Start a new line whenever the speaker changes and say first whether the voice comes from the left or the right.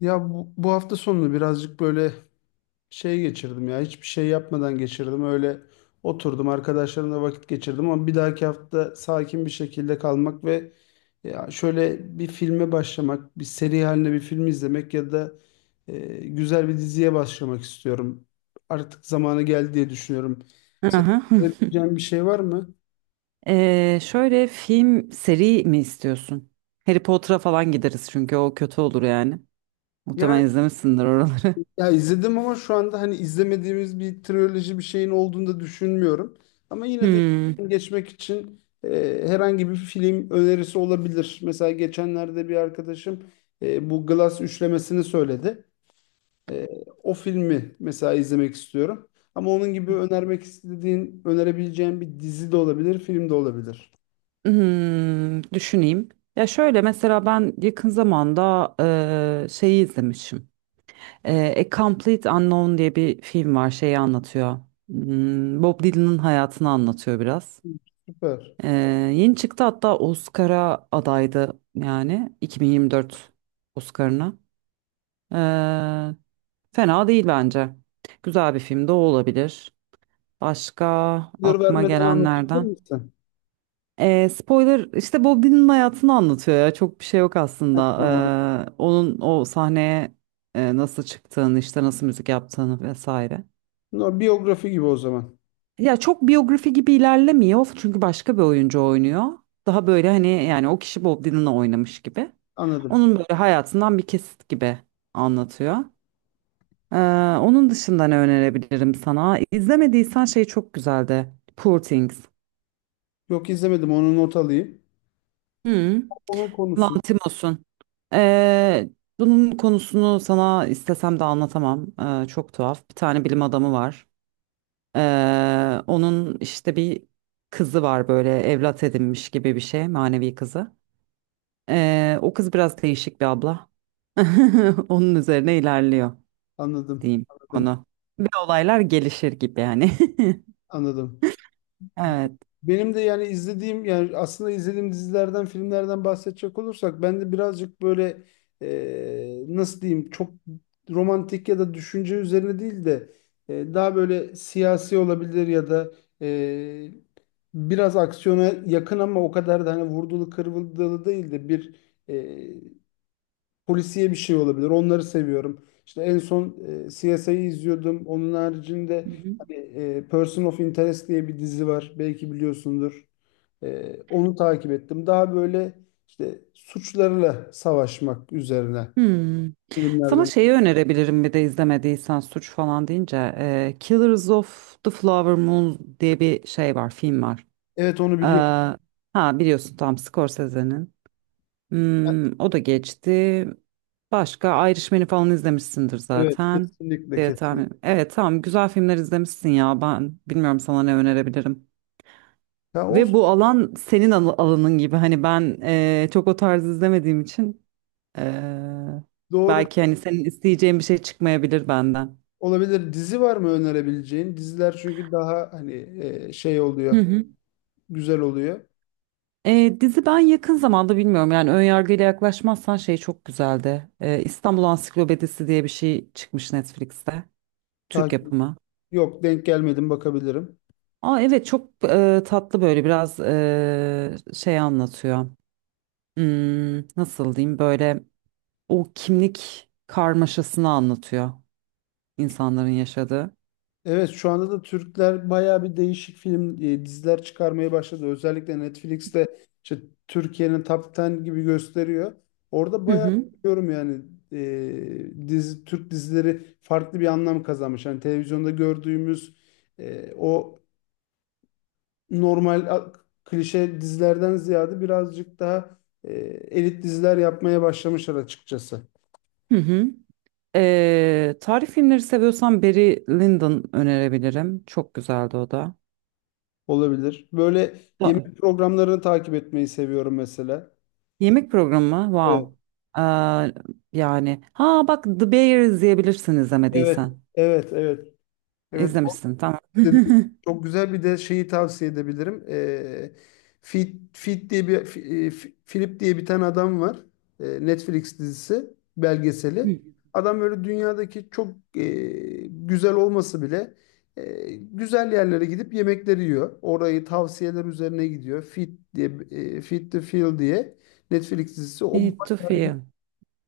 left: Ya bu hafta sonunu birazcık böyle şey geçirdim ya. Hiçbir şey yapmadan geçirdim. Öyle oturdum arkadaşlarımla vakit geçirdim ama bir dahaki hafta sakin bir şekilde kalmak ve ya şöyle bir filme başlamak, bir seri halinde bir film izlemek ya da güzel bir diziye başlamak istiyorum. Artık zamanı geldi diye düşünüyorum. Senin
right: Aha. Hı.
left: yapabileceğin bir şey var mı?
right: Şöyle film seri mi istiyorsun? Harry Potter'a falan gideriz çünkü o kötü olur yani.
left: Yani.
right: Muhtemelen izlemişsindir oraları.
left: Ya izledim ama şu anda hani izlemediğimiz bir triyoloji bir şeyin olduğunu da düşünmüyorum. Ama yine de
right: Hmm.
left: geçmek için herhangi bir film önerisi olabilir. Mesela geçenlerde bir arkadaşım bu Glass üçlemesini söyledi. E, O filmi mesela izlemek istiyorum. Ama onun gibi önermek istediğin, önerebileceğin bir dizi de olabilir, film de olabilir.
right: Hmm, düşüneyim. Ya şöyle mesela ben yakın zamanda şeyi izlemişim. A Complete Unknown diye bir film var. Şeyi anlatıyor. Hmm, Bob Dylan'ın hayatını anlatıyor biraz.
left: Süper.
right: Eee, yeni çıktı, hatta Oscar'a adaydı, yani 2024 Oscar'ına. Fena değil bence. Güzel bir film de o olabilir. Başka
left: Spoiler
right: aklıma
left: vermeden anlatabilir
right: gelenlerden.
left: misin?
right: Spoiler işte Bob Dylan'ın hayatını anlatıyor ya. Çok bir şey yok
left: Ha,
right: aslında.
left: tamam.
right: Onun o sahneye nasıl çıktığını, işte nasıl müzik yaptığını vesaire.
left: No, biyografi gibi o zaman.
right: Ya çok biyografi gibi ilerlemiyor çünkü başka bir oyuncu oynuyor. Daha böyle hani yani o kişi Bob Dylan'la oynamış gibi.
left: Anladım.
right: Onun böyle hayatından bir kesit gibi anlatıyor. Ee, onun dışında ne önerebilirim sana? İzlemediysen şey çok güzeldi. Poor Things.
left: Yok, izlemedim, onu not alayım.
right: Hı.
left: Onun konusunu
right: Lantimos'un. Ee, bunun konusunu sana istesem de anlatamam. Çok tuhaf. Bir tane bilim adamı var. Onun işte bir kızı var, böyle evlat edinmiş gibi bir şey, manevi kızı. O kız biraz değişik bir abla. Onun üzerine ilerliyor
left: anladım,
right: diyeyim
left: anladım,
right: onu. Ve olaylar gelişir gibi yani.
left: anladım.
right: Evet.
left: Benim de yani izlediğim yani aslında izlediğim dizilerden, filmlerden bahsedecek olursak ben de birazcık böyle, nasıl diyeyim, çok romantik ya da düşünce üzerine değil de daha böyle siyasi olabilir ya da e, biraz aksiyona yakın ama o kadar da hani vurdulu kırıldılı değil de bir e, polisiye bir şey olabilir. Onları seviyorum. İşte en son CSI'yi izliyordum. Onun haricinde hani, Person of Interest diye bir dizi var. Belki biliyorsundur. Onu takip ettim. Daha böyle işte suçlarla savaşmak üzerine
right: Hmm. Sana
left: filmlerden.
right: şeyi önerebilirim, bir de izlemediysen suç falan deyince Killers of the Flower Moon diye bir şey var, film var.
left: Evet, onu
right: E,
left: biliyorum.
right: ha biliyorsun, tam Scorsese'nin. Hmm, o da geçti. Başka Irishman'i falan izlemişsindir
left: Evet,
right: zaten.
left: kesinlikle kesinlikle.
right: Evet, tamam, güzel filmler izlemişsin ya, ben bilmiyorum sana ne önerebilirim.
left: Ya
right: Ve
left: olsun.
right: bu alan senin alanın gibi hani, ben çok o tarz izlemediğim için. Ee,
left: Doğru
right: belki hani senin isteyeceğin bir şey çıkmayabilir benden.
left: olabilir. Dizi var mı önerebileceğin? Diziler çünkü daha hani şey
right: Hı
left: oluyor.
right: hı.
left: Güzel oluyor.
right: Dizi, ben yakın zamanda bilmiyorum yani, ön yargıyla yaklaşmazsan şey çok güzeldi. İstanbul Ansiklopedisi diye bir şey çıkmış Netflix'te. Türk
left: Takip-
right: yapımı.
left: Yok, denk gelmedim, bakabilirim.
right: Aa evet, çok tatlı böyle, biraz şey anlatıyor. Hmm, nasıl diyeyim, böyle o kimlik karmaşasını anlatıyor insanların yaşadığı.
left: Evet, şu anda da Türkler bayağı bir değişik film diziler çıkarmaya başladı. Özellikle Netflix'te işte Türkiye'nin Top 10 gibi gösteriyor. Orada
right: Hı
left: bayağı
right: hı.
left: diyorum yani e, dizi Türk dizileri farklı bir anlam kazanmış. Yani televizyonda gördüğümüz o normal klişe dizilerden ziyade birazcık daha e, elit diziler yapmaya başlamışlar açıkçası.
right: Hı hı. Tarih filmleri seviyorsan Barry Lyndon önerebilirim. Çok güzeldi o da.
left: Olabilir. Böyle
right: Ba-
left: yemek programlarını takip etmeyi seviyorum mesela.
right: Yemek programı, wow. Ee, yani ha bak, The Bear izleyebilirsin
left: Evet,
right: izlemediysen.
left: evet, evet. Evet,
right: İzlemişsin, tamam.
left: dedi. Çok güzel, bir de şeyi tavsiye edebilirim. Fit, Fit diye bir Fi- Philip diye bir tane adam var. Netflix dizisi, belgeseli. Adam böyle dünyadaki çok e, güzel olması bile güzel yerlere gidip yemekleri yiyor. Orayı tavsiyeler üzerine gidiyor. Fit diye, Fit the Feel diye Netflix dizisi. O
right: Eat to
left: bayağı
right: Feel.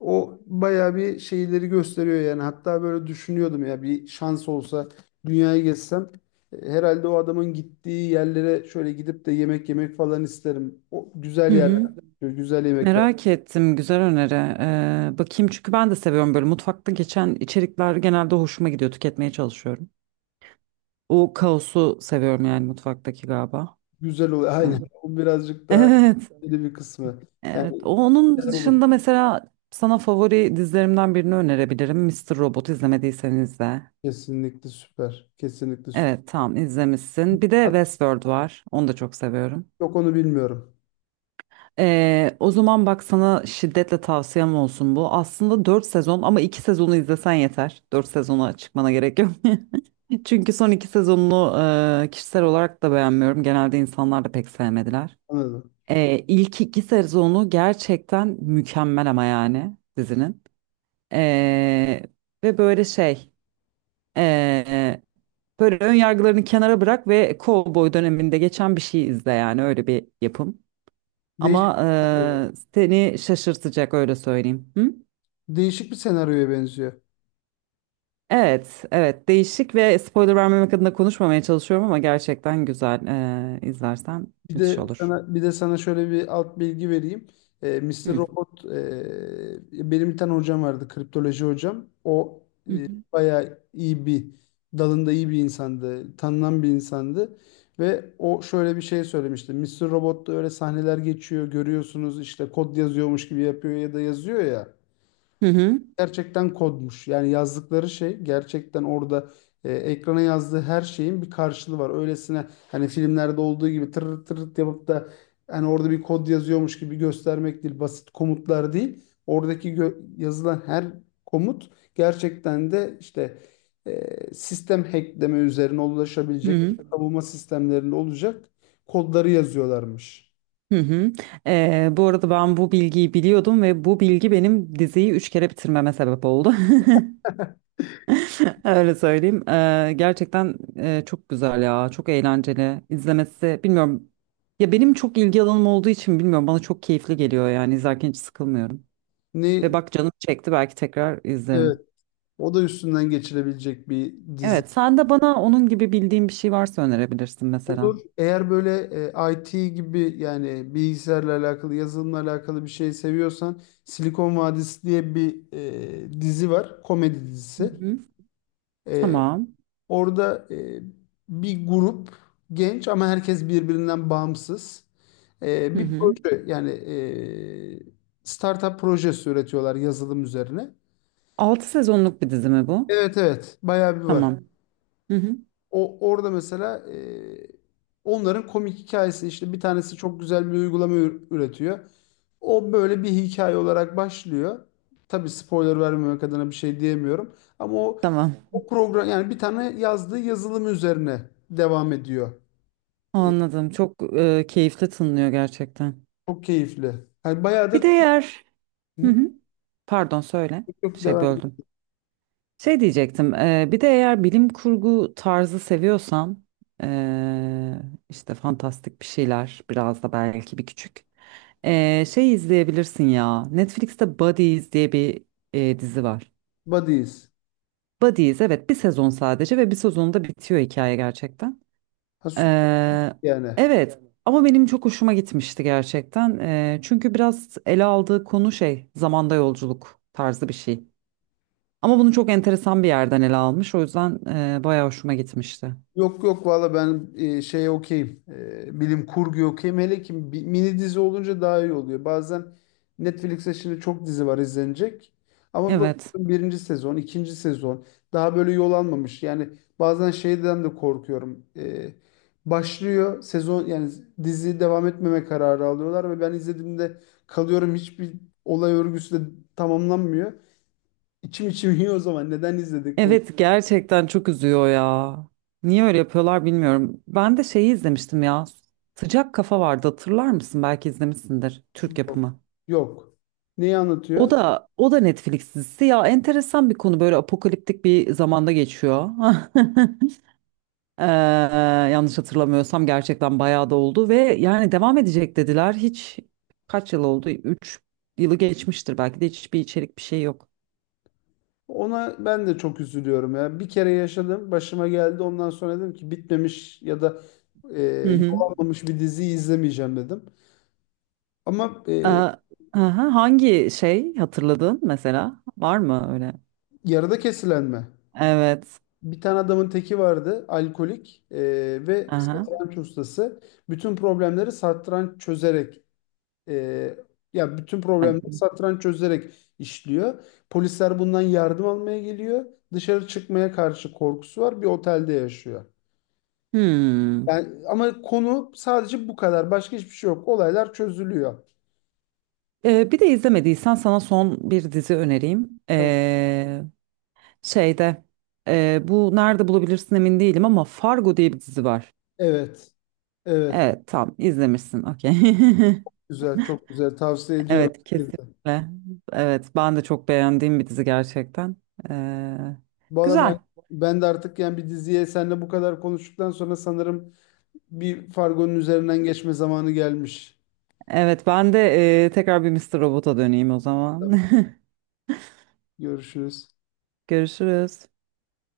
left: o bayağı bir şeyleri gösteriyor yani. Hatta böyle düşünüyordum ya, bir şans olsa dünyayı gezsem herhalde o adamın gittiği yerlere şöyle gidip de yemek yemek falan isterim. O güzel
right: Hı
left: yerler,
right: hı.
left: böyle güzel yemekler,
right: Merak ettim, güzel öneri. Bakayım çünkü ben de seviyorum, böyle mutfakta geçen içerikler genelde hoşuma gidiyor, tüketmeye çalışıyorum. O kaosu seviyorum yani, mutfaktaki galiba.
left: güzel oluyor.
right: Ha.
left: Aynen. O birazcık daha
right: Evet.
left: öyle bir kısmı.
right: Evet,
left: Yani
right: onun
left: güzel olur.
right: dışında mesela sana favori dizilerimden birini önerebilirim. Mister Robot, izlemediyseniz de.
left: Kesinlikle süper. Kesinlikle süper.
right: Evet, tamam, izlemişsin. Bir de
left: Hatta
right: Westworld var. Onu da çok seviyorum.
left: yok, onu bilmiyorum.
right: O zaman bak, sana şiddetle tavsiyem olsun bu. Aslında 4 sezon ama 2 sezonu izlesen yeter. 4 sezona çıkmana gerek yok. Çünkü son 2 sezonunu kişisel olarak da beğenmiyorum. Genelde insanlar da pek sevmediler.
left: Anladım.
right: İlk iki sezonu gerçekten mükemmel ama, yani dizinin. Ee, ve böyle ee, böyle ön yargılarını kenara bırak ve Cowboy döneminde geçen bir şey izle, yani öyle bir yapım.
left: Değişik,
right: Ama seni şaşırtacak, öyle söyleyeyim. Hı?
left: değişik bir senaryoya benziyor.
right: Evet, evet, değişik ve spoiler vermemek adına konuşmamaya çalışıyorum ama gerçekten güzel. İzlersen
left: Bir
right: müthiş
left: de
right: olur.
left: sana bir de sana şöyle bir alt bilgi vereyim. Mr.
right: Hı.
left: Robot, benim bir tane hocam vardı, kriptoloji hocam. O
right: Hı hı.
left: bayağı iyi bir, dalında iyi bir insandı, tanınan bir insandı ve o şöyle bir şey söylemişti. Mr. Robot'ta öyle sahneler geçiyor, görüyorsunuz işte kod yazıyormuş gibi yapıyor ya da yazıyor ya,
right: Hı hı.
left: gerçekten kodmuş. Yani yazdıkları şey gerçekten orada, ekrana yazdığı her şeyin bir karşılığı var. Öylesine hani filmlerde olduğu gibi tır tır yapıp da hani orada bir kod yazıyormuş gibi göstermek değil, basit komutlar değil. Oradaki yazılan her komut gerçekten de işte sistem hackleme üzerine
right: Hı
left: ulaşabilecek,
right: hı.
left: savunma sistemlerinde olacak kodları yazıyorlarmış.
right: Hı hı. Bu arada ben bu bilgiyi biliyordum ve bu bilgi benim diziyi üç kere bitirmeme sebep oldu. Öyle söyleyeyim. Gerçekten çok güzel ya. Çok eğlenceli. İzlemesi bilmiyorum. Ya benim çok ilgi alanım olduğu için bilmiyorum. Bana çok keyifli geliyor yani. İzlerken hiç sıkılmıyorum. Ve
left: Ne
right: bak, canım çekti. Belki tekrar
left: evet,
right: izlerim.
left: o da üstünden geçilebilecek bir dizi.
right: Evet. Sen de bana onun gibi bildiğin bir şey varsa önerebilirsin mesela.
left: Olur. Eğer böyle IT gibi, yani bilgisayarla alakalı, yazılımla alakalı bir şey seviyorsan Silikon Vadisi diye bir dizi var. Komedi
right: Hı
left: dizisi.
right: hı.
left: E,
right: Tamam.
left: Orada bir grup genç ama herkes birbirinden bağımsız.
right: Hı
left: Bir
right: hı.
left: proje, yani startup projesi üretiyorlar yazılım üzerine.
right: altı sezonluk bir dizi mi bu?
left: Evet, evet, bayağı bir var.
right: Tamam. Hı hı.
left: O orada mesela, onların komik hikayesi, işte bir tanesi çok güzel bir uygulama üretiyor. O böyle bir hikaye olarak başlıyor. Tabii spoiler vermemek adına bir şey diyemiyorum. Ama o,
right: Tamam.
left: o program, yani bir tane yazdığı yazılım üzerine devam ediyor.
right: Anladım. Çok keyifli tınlıyor gerçekten.
left: Çok keyifli. Yani bayağı
right: Bir
left: da.
right: de eğer... Hı
left: Hı?
right: hı. Pardon, söyle.
left: Çok
right: Şey,
left: devam.
right: böldüm. Şey diyecektim, bir de eğer bilim kurgu tarzı seviyorsan, e, işte fantastik bir şeyler, biraz da belki bir küçük. Şey izleyebilirsin ya, Netflix'te Buddies diye bir dizi var.
left: Buddies.
right: Buddies, evet, bir sezon sadece ve bir sezonda bitiyor hikaye gerçekten.
left: Ha, süper
right: E,
left: yani.
right: evet, ama benim çok hoşuma gitmişti gerçekten. Çünkü biraz ele aldığı konu şey, zamanda yolculuk tarzı bir şey. Ama bunu çok enteresan bir yerden ele almış. O yüzden bayağı hoşuma gitmişti.
left: Yok yok, valla ben şey okeyim. Bilim kurgu okeyim. Hele ki mini dizi olunca daha iyi oluyor. Bazen Netflix'te şimdi çok dizi var izlenecek. Ama bu
right: Evet.
left: birinci sezon, ikinci sezon daha böyle yol almamış. Yani bazen şeyden de korkuyorum. Başlıyor sezon, yani dizi devam etmeme kararı alıyorlar ve ben izlediğimde kalıyorum, hiçbir olay örgüsü de tamamlanmıyor. İçim içim yiyor, o zaman neden izledik bunu?
right: Evet, gerçekten çok üzüyor ya. Niye öyle yapıyorlar bilmiyorum. Ben de şeyi izlemiştim ya. Sıcak Kafa vardı, hatırlar mısın? Belki izlemişsindir. Türk yapımı.
left: Yok. Neyi anlatıyor?
right: O da Netflix dizisi ya, enteresan bir konu, böyle apokaliptik bir zamanda geçiyor. Yanlış hatırlamıyorsam gerçekten bayağı da oldu ve yani devam edecek dediler. Hiç kaç yıl oldu? 3 yılı geçmiştir belki de, hiçbir içerik bir şey yok.
left: Ona ben de çok üzülüyorum ya. Bir kere yaşadım, başıma geldi. Ondan sonra dedim ki bitmemiş ya da e,
right: Hı
left: yol
right: hı.
left: almamış bir diziyi izlemeyeceğim dedim. Ama
right: Aha, hangi şey hatırladın mesela? Var mı öyle?
left: yarıda kesilenme.
right: Evet.
left: Bir tane adamın teki vardı, alkolik ve
right: Aha.
left: satranç ustası. Bütün problemleri satranç çözerek, e, Bütün problemleri
right: Ben-
left: satranç çözerek işliyor. Polisler bundan yardım almaya geliyor. Dışarı çıkmaya karşı korkusu var. Bir otelde yaşıyor.
right: Hmm.
left: Yani ama konu sadece bu kadar. Başka hiçbir şey yok. Olaylar çözülüyor.
right: Bir de izlemediysen sana son bir dizi önereyim.
left: Tabii.
right: Şeyde bu nerede bulabilirsin emin değilim ama Fargo diye bir dizi var.
left: Evet. Evet.
right: Evet, tam izlemişsin. Okey.
left: Güzel. Çok güzel. Tavsiye ediyorum.
right: Evet,
left: herkese.
right: kesinlikle. Evet, ben de çok beğendiğim bir dizi gerçekten. Ee,
left: Valla
right: güzel.
left: ben de artık yani bir diziye seninle bu kadar konuştuktan sonra sanırım bir Fargo'nun üzerinden geçme zamanı gelmiş.
right: Evet, ben de tekrar bir Mr. Robot'a döneyim o zaman.
left: Tabii. Görüşürüz.
right: Görüşürüz.